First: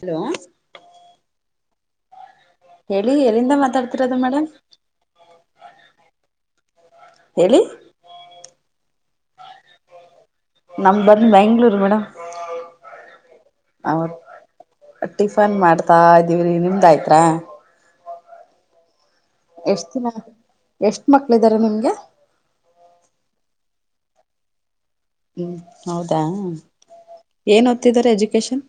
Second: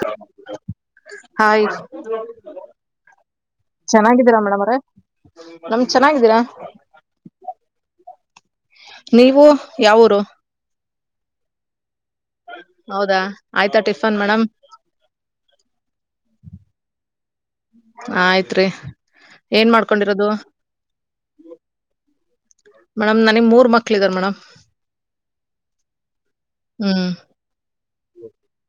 Hello hi ಹೇಳಿ ಎಲ್ಲಿಂದ ಮಾತಾಡ್ತಿರೋದು ಮೇಡಮ್ ನಮ್ ಚೆನ್ನಾಗಿದ್ದೀರಾ ಹೇಳಿ ನೀವು ಯಾವರು ನಮ್ಮ ಬಂದು ಮ್ಯಾ್ಳೂರು ಮೇಡಮ್ ಹೌದಾ ಆಯ್ತಾ ಅವ ಟಿಫನ್ ಮೇಡಮ್ ಟಿಫನ್ ಮಾಡ್ತಾ ಇದ್ದೀವ್ರಿ ನಿಮ ಆಯ್ತ್ತ್ರಾ ಹ ಆಯ್ತ್ರಿ ಏನ್ ಎಷ್ಟ ದಿನ ಮಾಡ್ಕೊಂಡಿರೋದು ಎಷ್ಟ ಮಕ್ಳ ಇದ್ದಾರೆ ನಿಮ್ಗೆ ಮೇಡಮ್ ನನಗ್ ಮೂರ್ ಮಕ್ಳ ಇದಾರೆ ಮೇಡಮ್ ಹ್ಮ್ ಹೌದಾ ಹ್ಮ್ ಏನ್ ಹೊ್ತ್ತಿದಿದ್ದಾರೆ ಎಜುಕೇಶನ್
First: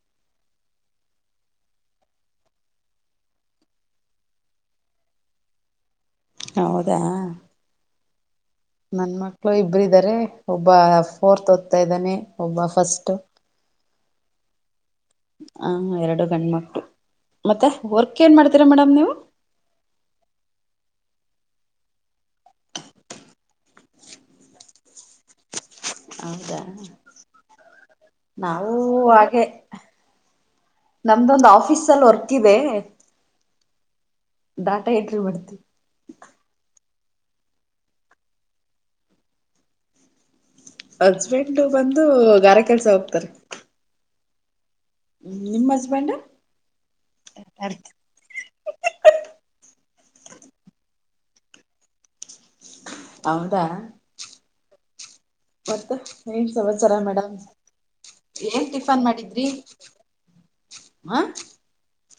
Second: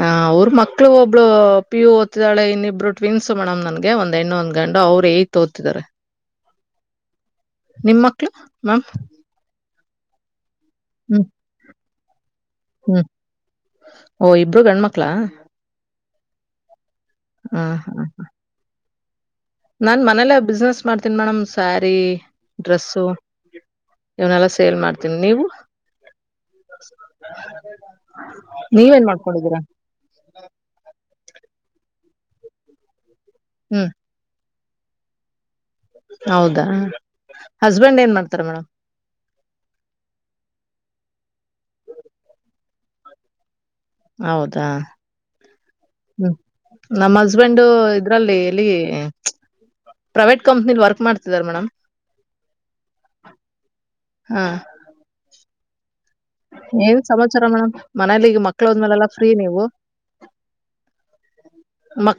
ಹ ಅವ್ರ ಮಕ್ಳ ಇಬ್ರು ಪ ಯು ಓದತಿದ್ದಾಳೆ ಇನ್ನಿಬ್ಬರು ಟ್ವಿನ್ಸ್ ಮೇಡಮ್ ನನ್ಗೆ ಒಂದ್ ಹೆಣ್ಣೊಂದ್ ಗಂಡು ಅವ್ರು ಯ್ ಓದ್ತಿದಾರೆ ಹೌದಾ ನಿಮ್ಮ ಮಕ್ಳು ಮ್ಯಾಮ್ ಒಬ್ಬರುಾರೆ ಒಬ್ಬ ಹ್ಮ್ ಫೋರ್ತ್ ಓದ್ತಾ ಇದ್ದಾನೆ ಒಬ್ಬ ಹ್ಮ್ ಫಸ್ಟ್ ಓ ಇಬ್ರು ಗಂಡ್ ಮಕ್ಳಾ ಹ ಎರಡು ಗಂಡ ಮಕ್ು ಮತ್ತೆ ಹ ವರ್ಕ್ ಏನ್ ಮಾಡ್ತೀರಾ ಮೇಡಮ್ ನೀವು ನಾನ್ ಮನೇಲ್ಲ ಬಿಸ್ನೆಸ್ ಮಾಡ್ತೀನಿ ಮೇಡಮ್ ಸ್ಯಾರಿ ಡ್ರೆಸ್ಸು ಇವನೆಲ್ಲಾ ಸೇಲ್ ಮಾಡ್ತೀನಿ ನೀವು ಹೌದಾ ನಾವು ನೀವೇನ್ ಮಾಡ್ಕೊಂಡಿದ್ದೀರಾ ಹ ನಮ್ದೊಂದು್ ಆಫೀಸ್ ಅಲ್ಲಿ ವರ್ಕ್ ಇದೆ ಹ್ಮ್ ದಾಟಾ ಟಿ ಬರ್ತಿ ಹೌದಾ ಹಸ್ಬೆಂಡ್ ಏನ್ ಮಾಡ್ತಾರ ಮೇಡಮ್ ಹಸ್ಬೆಂಡ್ ಬಂದು ಗಾರ ಕೆಲ್ಸ ಹೋಗ್ತಾರೆ ಹೌದಾ ಹ್ಮ್ ನಿಮ್ಮ ಹ್ಮ ನಮ್ಮ್ ಹಸ್ಬೆಂಡ ಇದ್ರಲ್ಲಿ ಎಲ್ಲಿ ಪ್ರೈವೇಟ್ ಕಂಪ್ನಿಲಿ ವರ್ಕ್ ಮಾಡ್ತಿದ್ದಾರೆ ಮೇಡಮ್ ಹೌದಾ ಹಾ ಮತ್ತ ನೀನ್ ಸಮಸರ ಏನ್ ಮೇಡಮ್ ಸಮಾಚಾರ ಮನೇಲಿ ಈಗ ಮಕ್ಳು ಏನ್ ಟಿಫನ್ ಹೋದ್ಮೇಲೆಲ್ಲಾ ಫ್ರೀ ಮಾಡಿದ್ರಿ ನೀವು ಹ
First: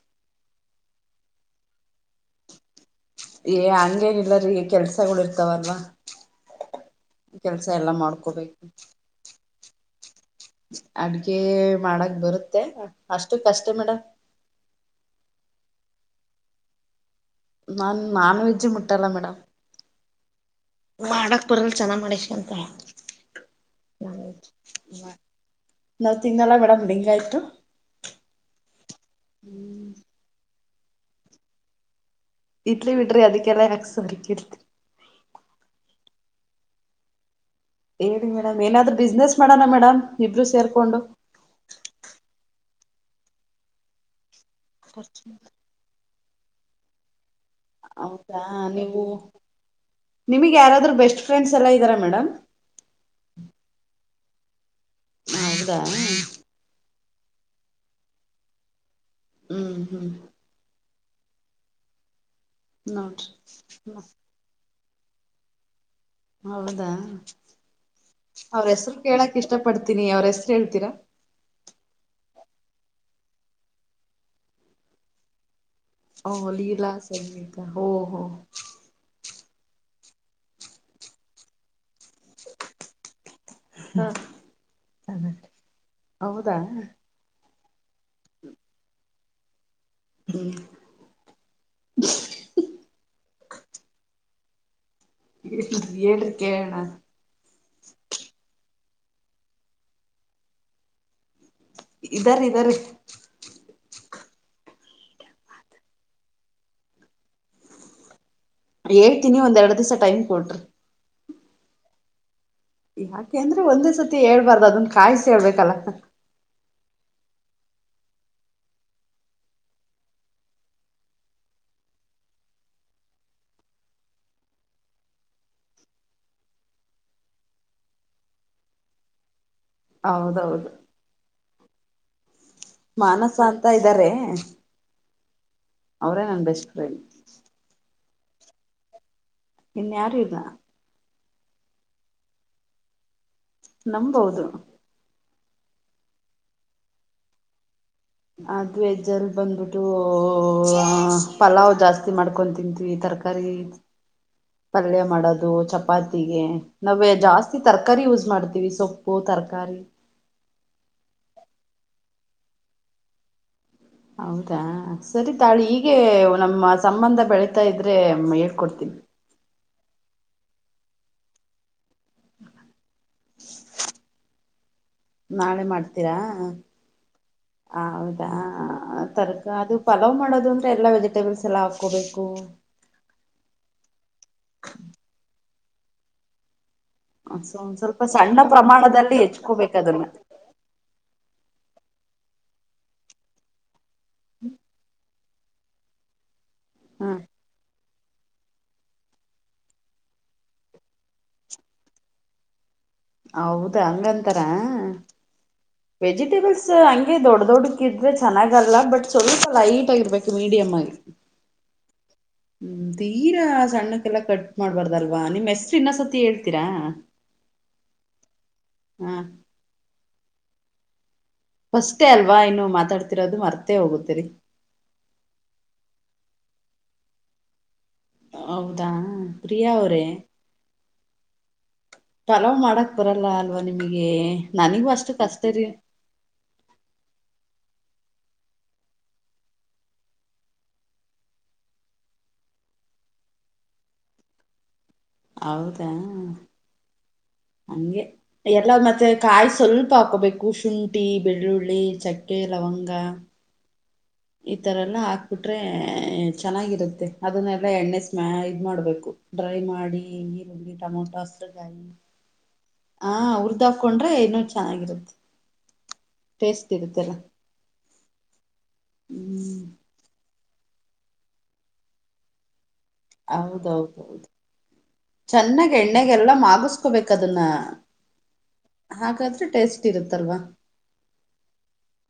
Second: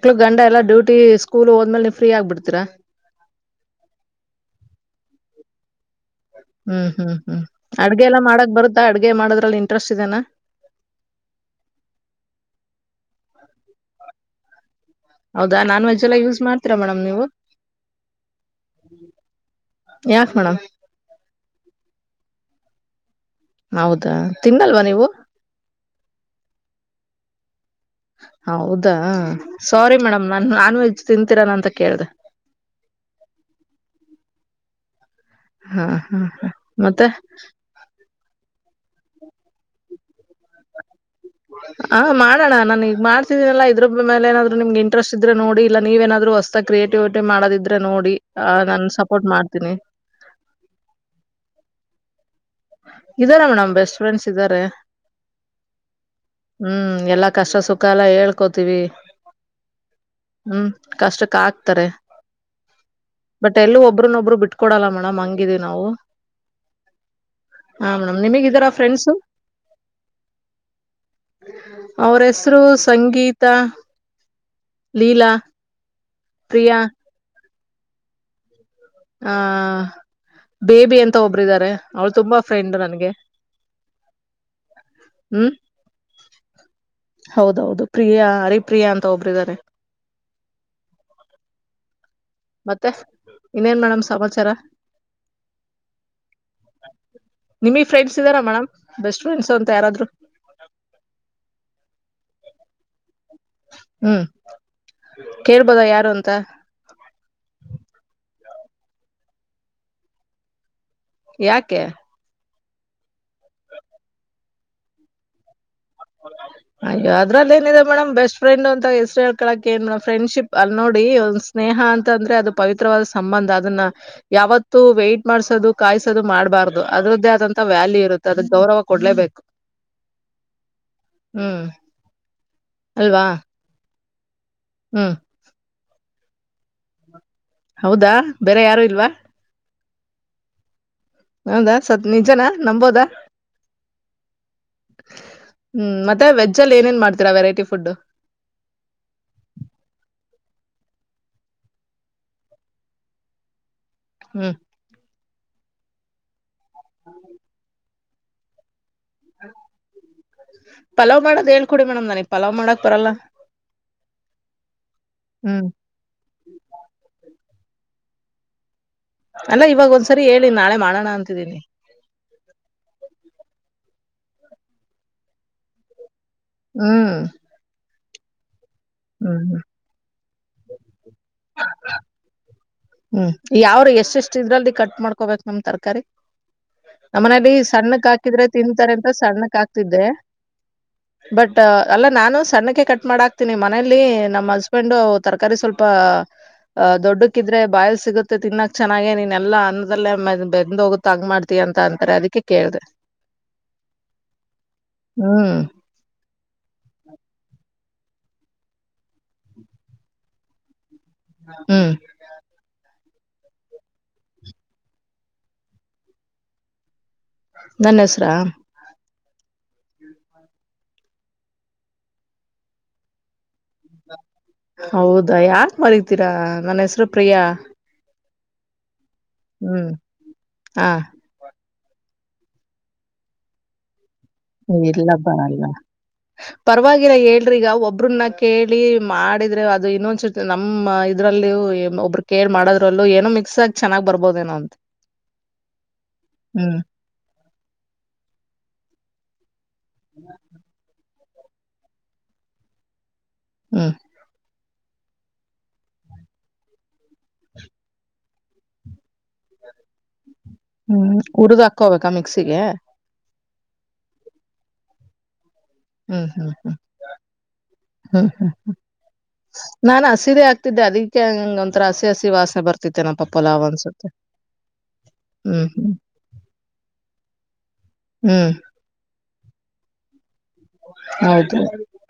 ಮಕ್ಳ ಗಂಡ ಎಲ್ಲ ಡ್ಯೂಟಿ ಸ್ಕೂಲ್ ಹೋದ್ಮೇಲೆ ನೀವು ಫ್ರೀ ಆಗ್ಬಿಡ್ತೀಾ ಏ ಹಂಗೇನಿಲ್ಲ ರೀ ಕೆಲ್ಸಗಳು ಇರ್ತಾವಲ್ವಾ ಹ್ಮ್ ಹ್ಮ್ ಹ್ಮ್ ಕೆಲ್ಸ ಎಲ್ಲಾ ಅಡ್ಗೆಲ್ಲಾ ಮಾಡಕ್ ಮಾಡ್ಕೋಬೇಕು ಬರುತ್ತಾ ಅಡ್ಗೆ ಮಾಡೋದ್ರಲ್ಲಿ ಇಂಟ್ರೆಸ್ಟ್ ಇದದೆನಾ ಅಡ್ಗೆ ಮಾಡಕ್ ಬರುತ್ತೆ ಅಷ್ಟು ಕಷ್ಟ ಮೇಡಮ ಹೌದಾ ನಾನ್ ವೆಜ್ ಎಲ್ಲ ಯೂಸ್ ಮಾಡ್ತೀರಾ ಮೇಡಮ್ ನೀವು ನನ್ ನಾನ್ ವೆಜ್ಜ್ ಮುಟ್ಟಲ್ಲ ಮೇಡಮ್ ಯಾಕ ಮೇಡಮ್ ಮಾಡಕ್ ಬರಲ್ ಚೆನ್ನಾಗ್ ಮಾಡಿಸ್ಕಂತ ಹ ಹೌದಾ ತಿನ್ನಲ್ವಾ ನೀವು ನವ ತಿಂಗನಲ್ಲ ಮೇಡಮ್ ಹೆಂಗ ಆಯ್ತ ಹೌದಾ ಸಾರಿ ಮೇಡಮ್ ನಾ ನಾನ್ ವೆಜ್ ತಿಂತೀರಾನ ಅಂತ ಕೇಳ್ದ ಇಡ್ಲಿ ಬಿಡ್ರಿ ಅದಕ್ಕೆಲ್ಲ ಯಾಕ್ಸರ್ಕತ್ರಿ ಹಾ ಹಾ ಮತ್ತೆ ಹೇಳಏಿ ಮೇಡಮ್ ಏನಾದ್ರು ಬಿಸ್ನೆಸ್ ಮಾಡೋಣ ಮೇಡಮ್ ಇಬ್ರು ಸೇರ್ಕೊಂಡು ಹಾ ಮಾಡೋಣ ನಾನ ಈಗ ಮಾಡ್ತಿದೀನಲ್ಲ ಇದ್ರೊಬ್ಬ ಮೇಲೆ ಏನಾದ್ರು ನಿಮ್ಗೆ ಇಂಟೆಸ್ಟ್ ಇದ್ರೆ ನೋಡಿ ಇ ನೀವೇನಾದ್ರು ಹೊಸ ಕ್ರಿಯೇಟಿವಿಟಿ ಮಾಡದ ಆದ್ರೆ ನೋಡಿ ಆ ನನ್ ಸಪೋರ್ಟ್ ಮಾಡ್ತೀನಿ ನಿಮ್ಗ್ ಯಾರಾದ್ರರು ಬೆಸ್ಟ್ ಫ್ರೆಂಡ್ಸ್ ಎಲ್ಲ ಇದಾರಾ ಮೇಡಮ್ ಇದಾರೆ ಮೇಡಮ್ ಬೆಸ್ಟ್ ಫ್ರೆಂಡ್ಸ್ ಇದ್ದಾರೆ ಹೌದಾ ಎಲ್ಲಾ ಕಷ್ಟ ಸುಖ ಎಲ್ಲ ಹೇಳ್ಕೋತಿೀವಿ ಹ್ಮ್ ಹ್ಮ್ ಕಷ್ಟಕ್ಕ ಆಾಕ್ತಾರೆ ನೋಡ್ರಿ ಬಟ್ ಎಲ್ಲೂ ಒಬ್ರನ್ನೊಬ್ರು ಬಿಟ್ಕೊಡಲ್ಲ ಮಾಡ ಮಂಗಿದೀವಿ ನಾವು ಹೌದಾ ಹಾ ಮೇಡಮ್ ನಿಮಗ್ ಅವ್ರ ಇದಾರ ಹೆಸರು ಫ್ರೆಂಡ್ಸ್ ಕೇಳಕ್ ಇಷ್ಟ ಪಡ್ತೀನಿ ಅವ್ರ ಹೆಸರು ಹೇಳ್ತೀರಾ ಅವ್ರ ಹೆಸರು ಸಂಗೀತ ಲೀಲಾ ಹಓ ಪ್ರಿಯಾ ಲೀಲ್ಲ ಸ ನೀತ ಹ ಹ ಆಹ ಬೇಬಿ ಅಂತ ಒಬ್ಬರುಾರೆ ಅವಳು ತುಂಬಾ ಫ್ರೆಂಡ್ ನನ್ಗೆ ಹಾ ಚನ್ನ ಹ್ಮ್ ಹೌದಾ ಹೌದೌದು ಪ್ರಿಯಾ ಹರಿಪ್ರಿಯಾ ಅಂತ ಒಬ್ಬ್ರಿದ್ದಾರೆ ಮತ್ತೆ ಇನ್ನೇನ್ ಮೇಡಮ್ ಸಮಾಚಾರ ಹೇಳಳ್ರಿ ಕಣ ನಿಮಗ್ ಫ್ರೆಂಡ್ಸ್ ಇದ್ದಾರಾ ಮೇಡಮ್ ಬೆಸ್ಟ್ ಫ್ರೆಂಡ್ಸ್ ಅಂತ ಯಾರಾದ್ರು ಇದ್ದರರೆ ಹ್ಮ್ ಕೇಳ್ಬೋದ ಯಾರು ಅಂತ ಹಳ್ತೀನಿ ಒಂದ ಎರಡು ದಿವಸ ೈಮ್ ಕೊಟರು ಯಾಕೆ ಯಾಕೆ ಅಂದ್ರೆ ಒಂದೇ ಸತಿ ಹೇಳ್ಬಾರ್ದು ಅದನ್ ಕಾಯಸ ಹೇಳ್ಬೇಕಲ್ಲ ಅಯ್ಯೋ ಅದಲ್ಲಿ ಏನಿದೆ ಮೇಡಮ್ ಬೆಸ್ ಫ್ರೆಂಡ್ ಅಂತ ಹೆಸರುೇಳ್ಳಕಕ್ ನ್ ಮೇಡ ಫ್ರೆಂಡ್ಶಿಪ್ ಅಲ್ಲಿೋಡಿಂದ್ ಸ್ನೇಹ ಸ್ನೇಹ ಅಂತ ಅಂದ್ರೆ ಅದು ಪವಿತ್ರವಾದ ಸಂಬಂಧ ಅದನ್ನ ಯಾವತ್ತು ವೈಟ್ ಮಾಡ್ಸೋದು ಕಾಯಸೋದು ಮಾಡ್ಬಾರ ಹೌದು ಅದ್ರದ್ದೇ ಆದಂತ ವ್ಯಾಲ್ಯೂ ಇರುತ್ತೆ ಅದ ಗೌರವ ಕೊಡ್ಲೇಬೇಕು ಹೌದೌದು ಹ್ಮ್ ಮಾನಸ ಅಂತ ಇದಾರೆ ಹ್ಮ ಅವರೇ ನನ್ ಬೆಸ್ಟ್ ಫ್ರೆಂಡ್ ಹೌದಾ ಬೇರೆ ಯಾರು ಇಲ್ವಾ ಇನ್ನ ಯಾರ ಇದ ಹೌದಾ ಸತ್ ನಿಜನಾ ನಂಬಂಬೋದ ನಂಬಂಬೌದು ಹ್ಮ್ ಮತ್ತೆ ವೆಜ್ ಅಲ್ಲಿ ಏನಏನ್ ಮಾಡ್ತೀರ ವೆರೈಟಿ ಫುಡ್ ಅದ್ ವೇಜ್ಜಲ್ ಬಂದ್ಬಿಟ್ಟು ಪಲಾವ್ ಜಾಸ್ತಿ ಮಾಡ್ಕೊ ತಿಂತವಿ ಈ ತರ ಹ್ಮ್ ತಯ ಮಾಡ ಚಾತಿ ನ ಜಾಸ್ತಿ ತರ ಕರಿ ಯೂಸ್ ಮಾಡ್ತೀವಿ ಸೊಪ್ಪು.. ತರಕಾರಿ ಪಲಾವ್ ಮಾಡದ ಹೇಳ್ಕೊಡಿ ಮೇಡಮ್ ನನಗ್ ಪಲಾವ್ ಮಾಡಕ್ ಬರಲ್ಲ.. ಹೌದಾ ಸರಿ ತಾಳೆ ಹ್ಮ್ ಹೀಗೆ ನಮ್ಮ ಸಂಬಂಧ ಬೆಳತಾ ಇದ್ರೆ.. ಆದ್ರೆ ಹೇಳ್ಕೊಡ್ತೀನಿ. ಅಲ್ಲ ಇವಾಗ ಒಂದ್ಸರಿ ಹೇಳಿ ನಾಳೆ ಮಾಡೋಣ ಅಂತಿದೀನಿ. ನಾಳೆ ಮಾಡ್ತೀರಾ.. ಹ್ಮ್ ಹ ಹೌದಾ ಹ್ಮ್ ತರಕ ಹ್ಮ್ ಅದು ಪಲಾವ್ ಮಾಡೋದು ಅಂದ್ರೆ ಎಲ್ಲ ವ.. ವೆಜಿಟೇಬಲ್ಸ್ ಹ್ಮ್ ಯಾವರು ಎಷ್ಟ ಎಷ್ಟ ಇದ್ರಲ್ ಕಟ್ ಮಾಡ್ಕೋಬೇಕ.. ನಮ್ಮ್ ತರಕಾರಿ.. ಒಂದ್ ನಮ್ಮನಲಿ ಸ್ವಲ್ಪ ಸಣ್ಣಕ್ ಸಣ್ಣ ಹಾಕಿದ್ರೆ ತಿಂತಾರೆ ಅಂತ ಪ್ರಮಾಣದಲ್ಲಿ ಸಣ್ಣಕ್ ಹೆಚ್ಕೋಬೇಕ ಅದನ್ನ ಹಾಕ್ತಿದ್ದೆ ಬಟ್ ಅಲ್ಲ ನಾನು ಸಣ್ಣಕ್ಕೆ ಕಟ್ ಮಾಡ ಹಾಕ್ತೀನಿ ಮನೇಲಿ ನಮ್ಮ ಹಸ್ಬೆಂಡ್ ತರಕಾರಿ ಸ್ವಲ್ಪ ಅ ದೊಡ್ಡಕ್ಕಿದ್ರೆ ಬಾಯಲ್.. ಸಿಗುತ್ತೆ ತಿನ್ನಕ್ ಚೆನ್ನಾಗೆ ನೀನ್ ಎಲ್ಲ ಅನ್ನದಲ್ಲೇ ಬೆಂದ ಹೋಗುತ್ತ ತಗ್ ಮಾಡ್ತ ಅಂತ ಅಂತಾರೆ ಅದಕ್ಕೆ ಕೇಳ್ದೆ.. ಹೌದ ಹಂಗಂತರ ಹ್ಮ್ ವೆಜಿಟೇಬಲ್ಸ್ ಹಂಗಗೆ ದೊಡ್ ದೊಡ್ಡ.. ಕ್ಕಿದ್ರೆ ಚೆನ್ನಾಗಲ್ಲ ಬಟ್ ಸ್ವಲ್ಪ ಲೈಟ್ ಆಗಿರ್ಬೇಕು ಮೀಡಿಯಮ್ ಆಗಿ. ಹ್ಮ್. ಹ್ಮ್ ತೀರಾ ಸಣ್ಣಕ್ಕೆಲ್ಲಾ ಕಟ್ ಮಾಡ್ಬಾರ್ದಲ್ವಾ ನಿಮ್ ಹೆಸ್ರು ಇನ್ನ ಸತಿ ಹೇಳ್ತೀರಾ.. ನನ್ನ ಹೆಸರಾ.. ಹಾ. ಫಸ್ ಅಲ್ವಾ ಇನ್ನು ಮಾತಾಡ್ತಿರೋದು ಮರ್ತೇ ಹೋಗತಿರಿ.. ಹೌದಾ ಯಾರ್ ಮರಿತೀರಾ ನನ್ನ ಹೆಸರು ಪ್ರಿಯಾ.. ಹೌದಾ. ಪ್ರಿಯಾ ಹ್ಮ್ ಅವ್ರೇ ಹಾ.. ಪಲಾವ್ ಮಾಡಕ್ ಬರಲ್ಲ ಅಲ್ವಾ ನಿಮಗೆ.. ನನಗೂ ಇಲ್ಲ ಅಷ್ಟು ಕಷ್ಟ ರೀ ಬರಲ್ಲ ಪರವಾಗಿಲ್ಲ ಹೇಳ್ರಿಗ ಒಬ್ರನ್ನ.. ಕೇಳಿ ಮಾಡಿದ್ರೆ ಅದು ಇನ್ನೊಂದ್ಸತಿ ನಮ್ಮ ಇದ್ರಲ್ಲಿ ಒಬ್ರು ಕೇಳ್ ಮಾಡೋದ್ರಲ್ಲೂ ಏನೊ.. ಮಿಕ್ಸ್ ಆಗ ಚನ್ನಾಗ್ ಬರ್ಬೋದೇನೋ ಅಂತ.. ಹೌದಾ ಹ್ಮ್ ಹಗೆ ಎಲ್ಲ ಮತ್ತೆ ಕಾಯ.. ಸ್ವಲ್ಪ ಹಾಕೋಬೇಕು ಶುಂಠಿ ಬೆಳ್ಳುಳ್ಳಿ ಚಕ್ಕೆ ಲವಂಗ.. ಹ್ಮ್ ಈತರ ಎಲ್ಲ ಹಾಕ್ಬಿಟ್ರೆ ಚೆನ್ನಾಗಿರುತ್ತೆ ಅದನ್ನೆಲ್ಲ ಎಣ್ಣೆ ಸ್ಮ್ಯಾ ಇದ ಮಾಡ್ಬೇಕು.. ಫ್ರೈ ಮಾಡಿ ಇಂಗೆ. ಹ್ಮ್ ಉರ್ದ್ ಹಾಕೋಬೇಕಾ ಮಿಕ್ಸಿಗೆ. ತಕೊಂಡ್ರೆ ಇನ್ನುೂ ಚೆನ್ನಾಗಿರುತ್ತೆ.. ಹ್ಮ್ ಹ್ಮ್ ಟೇಸ್ಟ್ ಹ್ಮ್ ಇರುತ್ತಲ್ಲ ಹ್ಮ್ ಹ್ಮ್ ಹ್ಮ ಹ್ಮ್ ನಾನ ಸೀರೆ ಆಗ್. ಅದಕ್ಕೆಂಗ ಒಂರ ಹಸಿ ಹಸಿ ವಾಸನೆ ಬತ. ಹೌದೌದೌದು. ಹ್ಮ್ ಚೆನ್ನಾಗ ಹ್ಮ್ ಎಣ್ಣೆಗೆಲ್ಲ ಮಗಸ್ಬೇಕ ಅದನ್ನ ಹ್ಮ್ ಹಾಗಾದ್ರೆ.. ಟೇಸ್ಟ್ ಇರುತ್ತಲ್ವಾ.. ಹೌದ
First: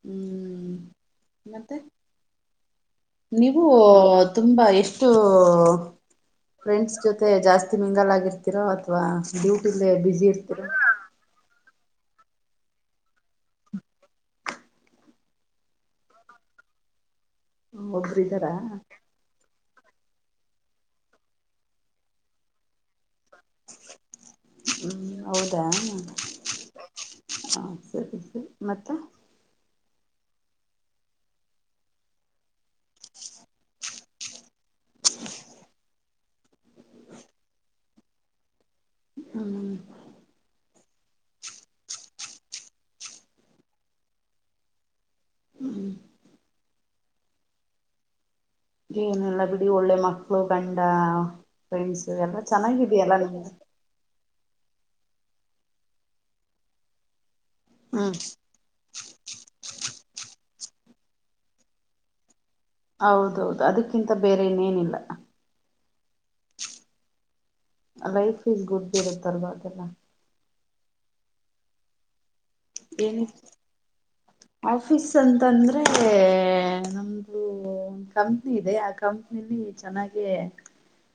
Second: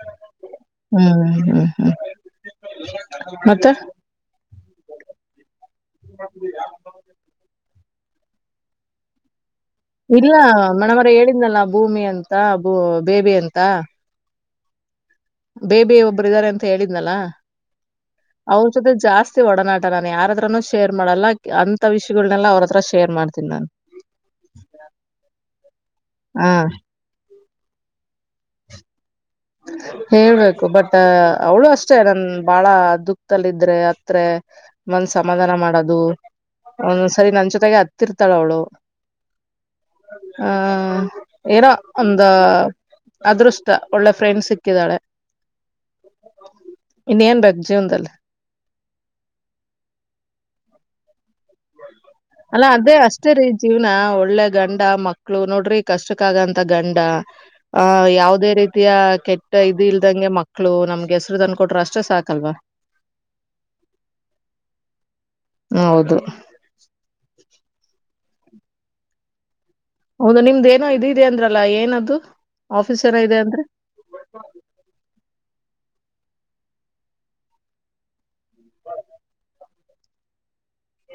ಹ್ಮ್ ಹ್ಮ್ ಹ್ಮ ಮತ್ತೆ ಹ್ಮ. ನೀವು ತುಂಬಾ ಎಷ್ಟು ಫ್ರೆಂಡ್ಸ್ ಜೊತೆ ಜಾಸ್ತಿ.. ಮಿಂಗಲ್ ಆರ್ತತಿರೋ ಅಥವಾ ಡ್ಯೂಕ್. ಇಲ್ಲ ಮಣಮರ ಹೇಳಿದ್ನಲ್ಲ ಭೂಮಿ ಅಂತ ಬೂ ಬೇಬಿ ಅಂತ.. ಬೇಬಿ ಒಬ್ಬರು ಇದಾರೆ ಅಂತ ಹೇಳಿದ್ನಲ್ಲ ಒಬ್ರು ಇದ್ದಾರಾ ಅವ್ರ ಜೊತೆ ಜಾಸ್ತಿ ಒಡನಾಟ.. ನಾನನ್ ಯಾರ ಹತ್ರಾನೂ ಶೇರ್ ಮಾಡಲ್ಲ ಅಂತ ವಿಷಯಗಳನ್ನನೆಲ್ಲ ಅವ್ರ ಹತ್ರ ಶೇರ್ ಮಾಡ್ತ.. ಹ್ಮ್ ಹೌದಾ. ಹ ಹಾ ಸರಿ ಸರಿ ಮತ್ತೆ.. ಹೇಳ್ಬೇಕು ಬಟ್ ಅವಳು ಅಷ್ಟೇ ನನ್ ಬಾಳ ದುಖಲ್ಲ ಇದ್ರೆ ಹತ್ರ.. ಒಂದ್ ಸಮಾಧಾನ ಮಾಡೋದು ಒಂದೊ್ಸರಿ ನನ್ ಜೊತೆಗೆ ಹತ್ತಿರ್ತಾಳ ಅವಳು.. ಹ್ಮ್ ಹಾ. ಏನೋ ಒಂದ ಅದೃಷ್ಟ ಒಳ್ಳೆ ಫ್ರೆಂಡ್ ಸಿಕ್ಕಿದಾಳೆ.. ಹ್ಮ್. ಇನ್ನ ಏನ್ ಬೇಕ ಜೀವನ್ನದಲ್ಲಿ ಏನೆಲ್ಲಾ ಬಿಡಿ ಒಳ್ಳೆ ಮಕ್ಳು ಗಂಡ ಫ್ರೆಂಡ್ಸ್ ಎಲ್ಲ ಅಲ್ಲ ಅದೇ ಚೆನ್ನಾಗಿದೆಯಲ್ಲ ಅಷ್ಟೇ ರೀ ನಿಮ್ದು ಜೀವ್ನ ಒಳ್ಳ ಒಳ್ಳೆ ಗಂಡ ಮಕ್ಳು ನೋಡ್ರಿ ಕಷ್ಟಕ್ಕ ಆಗಂತ ಗಂಡ ಆ ಹ್ಮ್ ಯಾವದೇ ರೀತಿಯ ಕೆಟ್ಟ ಇದಿಲ್ ಇದಂಗೆ ಮಕ್ಳು ನಮ್ಗೆ ಹೆಸರು ತನ್ ಕೊಟ್ರರು ಅಷ್ಟೇ ಸಾಕಲ್ವಾ ಹೌದೌದು ಅದಕ್ಕಿಂತ ಬೇರೆ ಇನೇನಿಲ್ಲ ಹೌದು ಲೈಫ್ ಇಸ್ ಗುಡ್ ಇರುತ್ತಲ್ವಾ ಅದೆಲ್ಲ.. ಹೌದ ನಿಮ್ದೇಏನೋ ಇದು ಇದೆ ಅಂದ್ರಲ್ಲ ಏನದು ಆಫೀಸ್ ಏ ಏನೋ ಇದೆ ಅಂದ್ರೆ ಆಫೀಸ್ ಅ ಅಂತಂದ್ರೆ ನಮ್ದು ಕಂಪ್ನಿ ಇದೆ ಆ ಕಂಪ್ನಿಲಿ ಚೆನ್ನಾಗಿದೆ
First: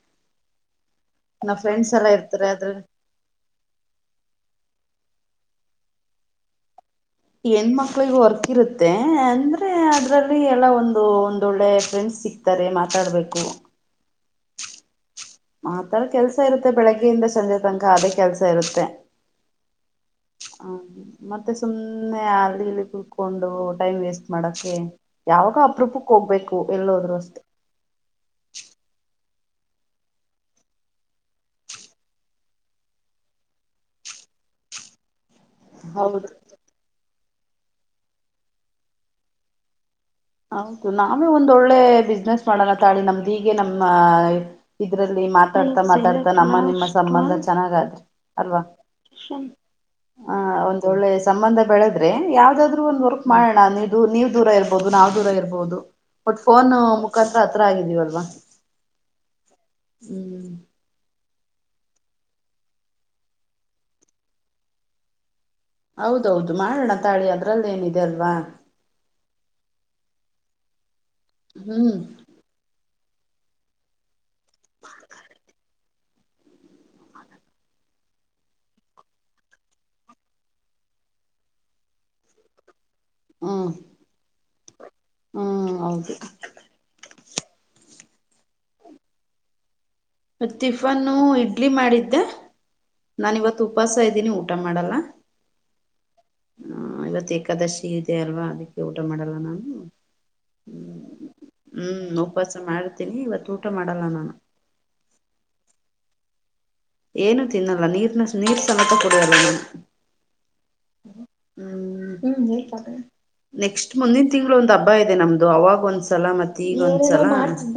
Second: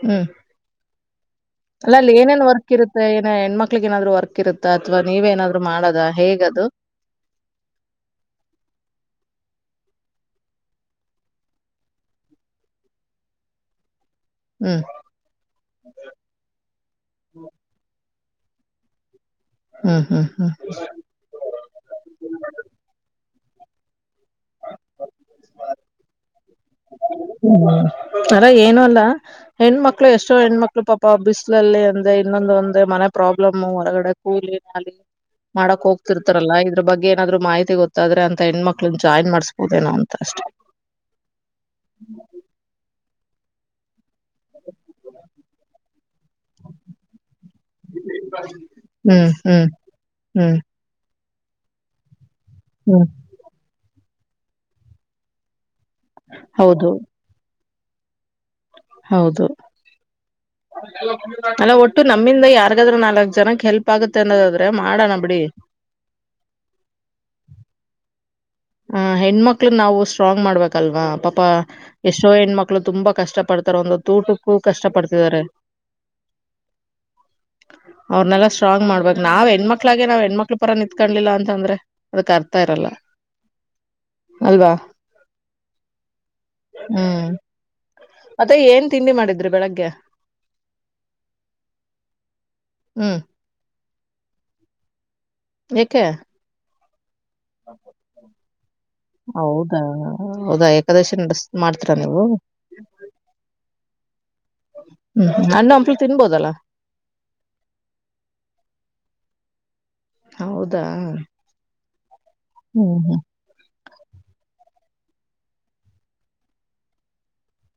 ಹ್ಮ್ ಫ್ರೆಂಡ್ಸ್ ಅಲ್ಲ ಎಲ್ಲ ಅಲ್ಲಿ ಏನೇನ್ ಇರ್ತಾರೆ ಅದ್ರ ವರ್ಕ್ ಇರುತ್ತೆ ಏನ ಹೆಣ್ಮಕ್ಳಿಗೆ ಏನಾದ್ರು ವರ್ಕ್ ಇರುತ್ತಾ ಅಥವಾ ನೀವೇನಾದ್ರು ಮಾಡದ ಹೇಗದು ಹೆಣ್ಣಮಕ್ಳಿಗೆ ವರ್ಕ್ ಇರುತ್ತೆ ಅಂದ್ರೆ ಅದ್ರಲ್ಲಿ ಎಲ್ಲ ಒಂದು ಒಂದೊಳ್ಳೆ ಫ್ರೆಂಡ್ಸ್ ಸಿಗ್ತಾರೆ ಮಾತಾಡ್ಬೇಕು ಹ್ಮ್ ಮಾತಡ ಕೆಲ್ಸ ಇರುತ್ತೆ ಬೆಳಗ್ಗೆಯಿಂದ ಸಂಜೆ ತನಕ ಅದೇ ಕೆಲ್ಸ ಇರುತ್ತೆ ಹ್ಮ್ ಹ್ಮ್ ಹ್ಮ್ ಹ್ಮ್ ಹ ಮತ್ತೆ ಸುಮ್ಮನೆ ಅಲಿ ಇಲಿ ಕುತ್ಕೊಂಡು ಟೈಮ್ ವೇಸ್ಟ್ ಮಾಡಕೆ ಯಾವಾಗ ಅಪರೂಪಕ್ ಹೋಗ್ಬೇಕು ಎಲ್ಲೋದ್ರು ಅಷ್ಟೆ ಹ ಅರ ಏನು ಅಲ್ಲ ಹೆಣ್ಣಮಕ್ಳು ಎಷ್ಟೋ ಹೆಣ್ಣಮಕ್ಳು ಪಾಪ ಬಿಸ್ಲಲ್ಲಿ ಅಂದೆ ಇನ್ನೊಂದು ಒಂದ ಮನೆ ಪ್ರಾಬ್ಲಮ್ ಹೊರಗಡೆ ಕೂಲಿ [unintelligible] ಮಾಡಕ್ ಹೌದು ಹೋಗ್ತಿರ್ತಾರಲ್ಲ ಇದ್ರ ಬಗ್ ಏನಾದ್ರು ಮಾಹಿತಿ ಗೊತ್ತಾದ್ರ ಅಂತ ಹೆಣ್ಮ ಮಕ್ಳು ಜಾಯ್ನ್ ಮಾಡಸ್ಬಹದೇನೋ ಅಂತ ಅಷ್ಟೆ ಹೌದು ನಾವೇ ಒಂದಳ್ಳೆ ಬಿಸ್ನೆಸ್ ಮಾಡೋಣ ತಾಳಿ ನಮ್ದೀಗೆ ನಮ್ಮ್ ಇದ್ರಲ್ಲಿ ಮಾತಾಡ್ತಾ ಮಾತಾಡ್ತಾ ನಮ್ಮ ನಿಮ್ಮ ಸಂಬಂಧ ಚೆನ್ನಾಗ ಆದ್ರೆ ಅಲ್ವಾ ಹ್ಮ್ ಹ್ಮ್ ಹಾ ಹ್ಮ್ ಒಂದು ಒಳ್ಳೆ ಸಂಬಂಧ ಬೆಳೆದ್ರೆ ಯಾವ್ದಾದ್ರು ಒಂದು ಹ್ಮ್ ವರ್ಕ್ ಮಾಡೋಣ ನೀದು ನೀವ್ ದೂರ ಇರ್ಬೋದು ನಾವ್ ದೂರ ಇರ್ಬೋದು ಒಟ್ ಫೋನ್ ಹೌದು ಮುಖಾಂತ್ರ ಹತ್ರ ಆಗಿದೀವಲ್ವಾ ಹೌದು ಹ್ಮ್ ಅಲ್ಲ ಒಟ್ಟು ನಮ್ಮಿಂದ ಯಾರ್ಗಾದ್ರೂ ನಾಲ್ಕಕ್ ಜನಕ್ ಹೆಲ್ಪ್ ಆಗುತ್ತೆ ಅನ್ನೋದಾದ್ರೆ ಮಾಡೋಣ ಬಿಡಿ ಹೌದೌದು ಮಾಡೋಣ ತಾಳಿ ಅದ್ರಲ್ಲಿ ಏನಿದೆ ಅಲ್ವಾ ಹ ಹೆಣ್ಮಕ್ಳು ನಾವು ಸ್ಟ್ರಾಂಗ್ ಮಾಡ್ಬೇಕಲ್ವಾ ಪಾಪಾ ಹ್ಮ್ ಎಷ್ಟೋ ಹೆಣ್ಮಕ್ಳು ತುಂಬಾ ಕಷ್ಟ ಪಡ್ತಾರ ಒಂದುತ ಊಟಕ್ಕೂ ಕಷ್ಟ ಪಡ್ತಿದಿದ್ದಾರೆ ಅದ ಅವ್ರನೆಲ್ಲ ಸ್ಟ್ರಾಂಗ್ ಮಾಡ್ಬೇಕ್ ನಾವ್ ಹೆಣ್ಮಕ್ಳಾಗಿ ನಾವ್ ಹೆಣ್ಮಕ್ಳ ಪರ ನಿಂತ್ಕಳಿಲ್ಲ ಅಂದ್ರೆ ಅದಕ್ ಅರ್ಥ ಇರಲ್ಲಾ ಹ್ಮ್ ಅಲ್ವಾ ಹ್ಮ್ ಹೌದು ಹ್ಮ ಅದೇ ಏನ್ ತಿಂಡಿ ಮಾಡಿದ್ರಿ ಬೆಳಿಗ್ಗೆ ಮ ಟಿಫನ್ ಇಡ್ಲಿ ಮಾಡಿದ್ದೆ ಹ್ಮ್ ನಾನ ಇವತ್ತು ಉಪವಾಸ ಇದ್ದೀನಿ ಊಟ ಮಾಡಲ್ಲ ಯಾಕೆ ಹ ಇವತ್ತು ಏಕಾದಶಿ ಇದೆ ಅಲ್ವಾ ಅದಕ್ಕೆ ಊಟ ಮಾಡಲ್ಲ ನಾನು ಹೌದಾ ಹೌದಾ ಹ್ಮ್ ಏಕಾದಶಿ ನಡೆಸ್ ಮಾಡ್ತೀರಾ ಹ್ಮ್ ನೀವು ಉಪವಾಸ ಮಾಡ್ತೀನಿ ಇವತ್ತು ಊಟ ಮಾಡಲ್ಲ ನಾನು ಹ್ಮ್ ಅಣ್ಣು ಹಂಪ್ಲು ತಿನ್ಬೋದಲ್ಲಾ ಏನು ತಿನ್ನಲ್ಲ ನೀರ್ ನೀರ್ ಸಮೇತ ಕೊಡಿಯಲ್ಲ ನೀನ್ ಹೌದಾ ಹ್ಮ ಹ್ಮ ಹ್ಮ್ ಹ್ಮ್ ನೆಕ್ಸ್ಟ್ ಮುಂದಿನ ತಿಂಗಳು ಒಂದು ಹಬ್ಬ ತುಬ ಇದೆ ನಮ್ದು ಅವಾಗ ಒಂದ್ಸಲ ಮತ್ತೆ ಈಗ ಒಂದ್ಸಲ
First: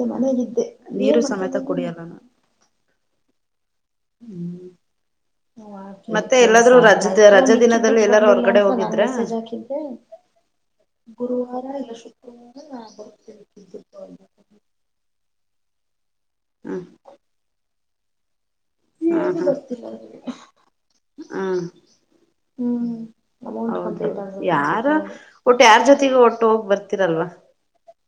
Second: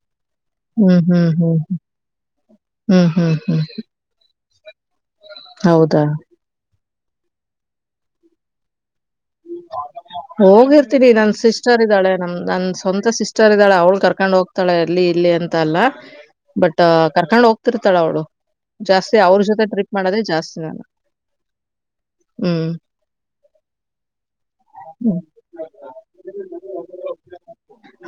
ಚನಾಗಿದ್ದೆ ನೀರು ಹ್ಮ್ ಸಮೇತ ಹ್ಮ್ ಹ್ಮ್ ಕುಡಿಯಲ್ಲ ನಾ ಹ್ಮ್ ಹ್ಮ್ ಹ್ಮ್ ಹ್ಮ್ ಹೌದಾ ಮತ್ತೆ ಎಲ್ಲಾದ್ರೂ ರಜ ರಜ ದಿನದಲ್ಲಿ ಎಲ್ಲಾರೂ ಹೊರ್ಗಡೆ ಹೋಗಿದ್ರೆ ಮಜಾ ಕಿದ್ದ ಹೋಗಿರ್ತೀನಿ ನನ್ ಸಿಸ್ಟರ್ ಇದ್ದಾಳೆ ನಮ್ ಶುಕ್ರವಾರ ನನ್ ನಾ ಸ್ವಂತ ಸಿಸ್ಟರ್ ಬರ್ತೀನಿ ಇದ್ದಾಳೆ ಅವ್ಳು ಕರ್ಕೊಂಡ್ ಹೋಗ್ತಾಳೆ ಅಲ್ಲಿ ಇಲ್ಲಿ ಅಂತ ಅಲ್ಲ ಬಟ್ ಹ್ಮ್ ಕರ್ಕೊಂಡ್ ಹೋಗ್ತಿರ್ತಾಳ ಅವಳು ಜಾಸ್ತಿ ಅವ್ರ ಹಾ ಜೊತೆ ಟ್ರಿಪ್ ಮಾಡದೇ ಹಾ ಜಾಸ್ತಿ ನಾನು ಹಾ ಹ್ಮ್ ಹ್ಮ್ತ್ತ ಯಾರ ಹ್ಮ್ ಒಟ್ಟು ಯಾರ ಜೊತೆಗೆ ಒಟ್ಟು ಹೋಗಿ ಬರ್ತಿರಲ್ವ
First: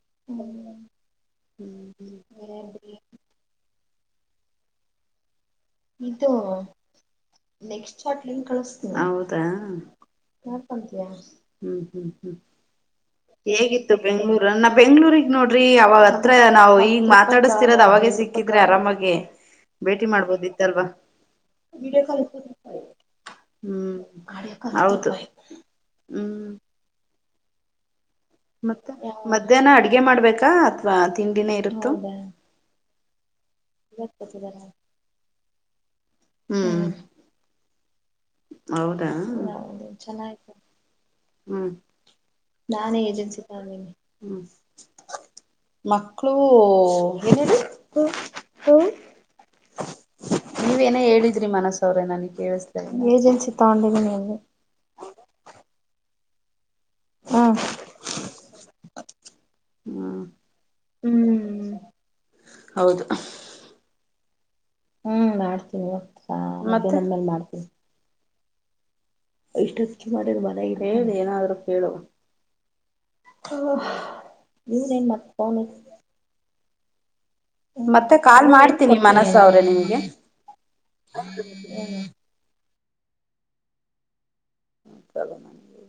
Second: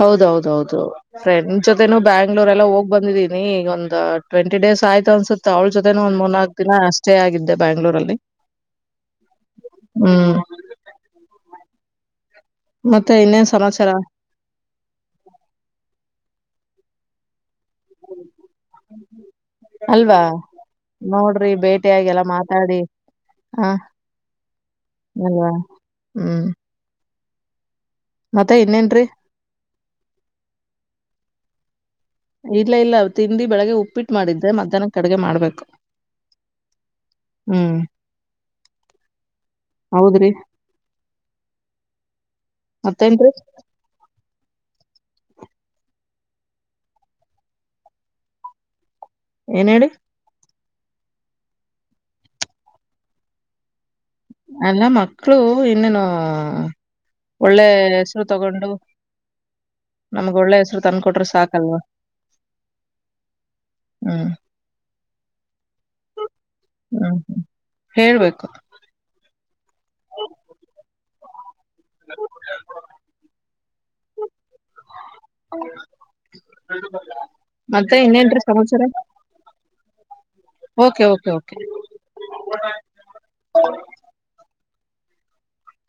ಹೌದೌದೌದು ಫ್ರೆಂಡ್ ಜೊತೆನು ಬ್ಯಾಂಗ್ಳೂರ್ ಎಲ್ಲ ಹೋಗ್ ಬಂದಿದ್ದೀನಿ ಒಂದು ಟ್ವೆಂಟ ಡೇಸ್ ಆಯ್ತು ಅನ್ಸೆ ಅವಳ ಜೊತೆನ ಒಂದ್ ಇದು ಮೂರ್ನಾಲ್ಕು ದಿನ ಅಷ್ಟೇ ಆಗಿದ್ದೆ ನೆಕ್ಸ್ಟ್ ಬ್ಯಾಂಗ್ಳೂರಲ್ಲಿ ಶಾಟ್ ಲಿಂಕ್ ಕಳಿಸ್ತೀನಿ ಹ್ಮ್ ಹ್ಮ್ ನೋಡ್ಕೊಂತೀಯಾ ಹ್ಮ್ ಹ್ಮ ಮತ್ತೆ ಇನ್ನೇನ್ ಸಮಾಚಾರ ಹೇಗಿತ್ತು ಬೆಂಗ್ಳೂರ ನಾ ಬೆಂಗ್ಳೂಗ್ ನೋಡ್ರಿ ಅವಾಗ ಹತ್ರ ನಾವು ಹಂಗ ಮಾತಾಡಿಸತಿರೋದು ಅವಾಗ ಸಿಕ್ಕಿದ್ರೆ ಆರಾಮಾಗಿ ಭೇಟಿ ಅಲ್ವಾ ಮಾಡ್ಬೋದಿತ್ತು ನೋಡ್ರಿ ಬೇಟಿಿಯಾಗಿ ಎಲ್ಲಾ ಮಾತಾಡಿ ಹ ಹ್ಮ್ ಗಡ ಆತ ಅಲ್ವಾ ಹ್ಮ್ ಹ್ಮ್ ಮತ್ತೆ ಮತ್ತ ಇನ್ನೇನ್ರೀ ಮಧ್ಯಾಹ್ನ ಅಡ್ಗೆ ಮಾಡ್ಬೇಕಾ ಅಥವಾ ತಿಂಡಿನೇ ಇರುತ್ತ ಇಲ್ಲ ಇಲ್ಲ ತಿಂಡಿ ಬೆಳಗ್ಗೆ ಉಪ್ಪಿಟ್ಟು ಮಾಡಿದ್ರೆ ಕೊಟ್ಟಿದ್ದಾರೆ ಮಧ್ಯಾಹ್ನ ಕಡೆಗೆ ಮಾಡ್ಬೇಕು ಹ್ಮ್ ಹ್ಮ್ ಹೌದಾ ಹೌದ್ರಿ ಹ್ಮ್ ನಾನೇ ಮತ್ತೇನ್ರಿ ಏಜೆನ್ಸಿ ತೇನೆ ಹ್ಮ್ ಮಕ್ಕಳು ಏನನು ಏನ ಹೇಳ ನೀವ ಏನೇ ಹೇಳಿದ್ರಿ ಮನಸ ಅವ್ರೇ ನನಗ್ ಕೇಳಿಸತ ಏಜೆನ್ಸಿ ತಗೊಂಡೀ ನೀ ಅಲ್ಲ ಮಕ್ಕಳು ಇನ್ನನು ಹ್ಮ್ ಒಳ್ಳೆ ಹೆಸರು ತಗೊಂಡು ಹ್ಮ್ ನಮಗ ಒಳ್ಳೆ ಹೆಸ್ರು ತಂದಕೊಟ್ರ ಹ್ಮ್ ಸಾಕಲ್ವಾ ಹೌದು ಹ್ಮ್ ಮಾಡ್ತೀನಿ ಹ್ಮ್ ಮಮ್ಮೇಲ್ ಮಾಡ್ತೀವಿ [unintelligible] ಇಷ್ಟ ಅಚ್ಚಿ ಮಾಡಿದ್ ಮನೆಗ ಏನಾದ್ರು [unintelligible] ಹ ನೀವುನ್ ಏನ್ ಮ ಪನ ಬ ಮತ್ತೆ ಕಾಲ್ ಮಾಡ್ತೀನಿ ಮನಸ ಅವ್ರೆ ನಿಮ್ಗೆ ಹ ಹ್ಮ್ ಹೌ ಹ್ಮ ಚಲೋ ನನ್ಗೆ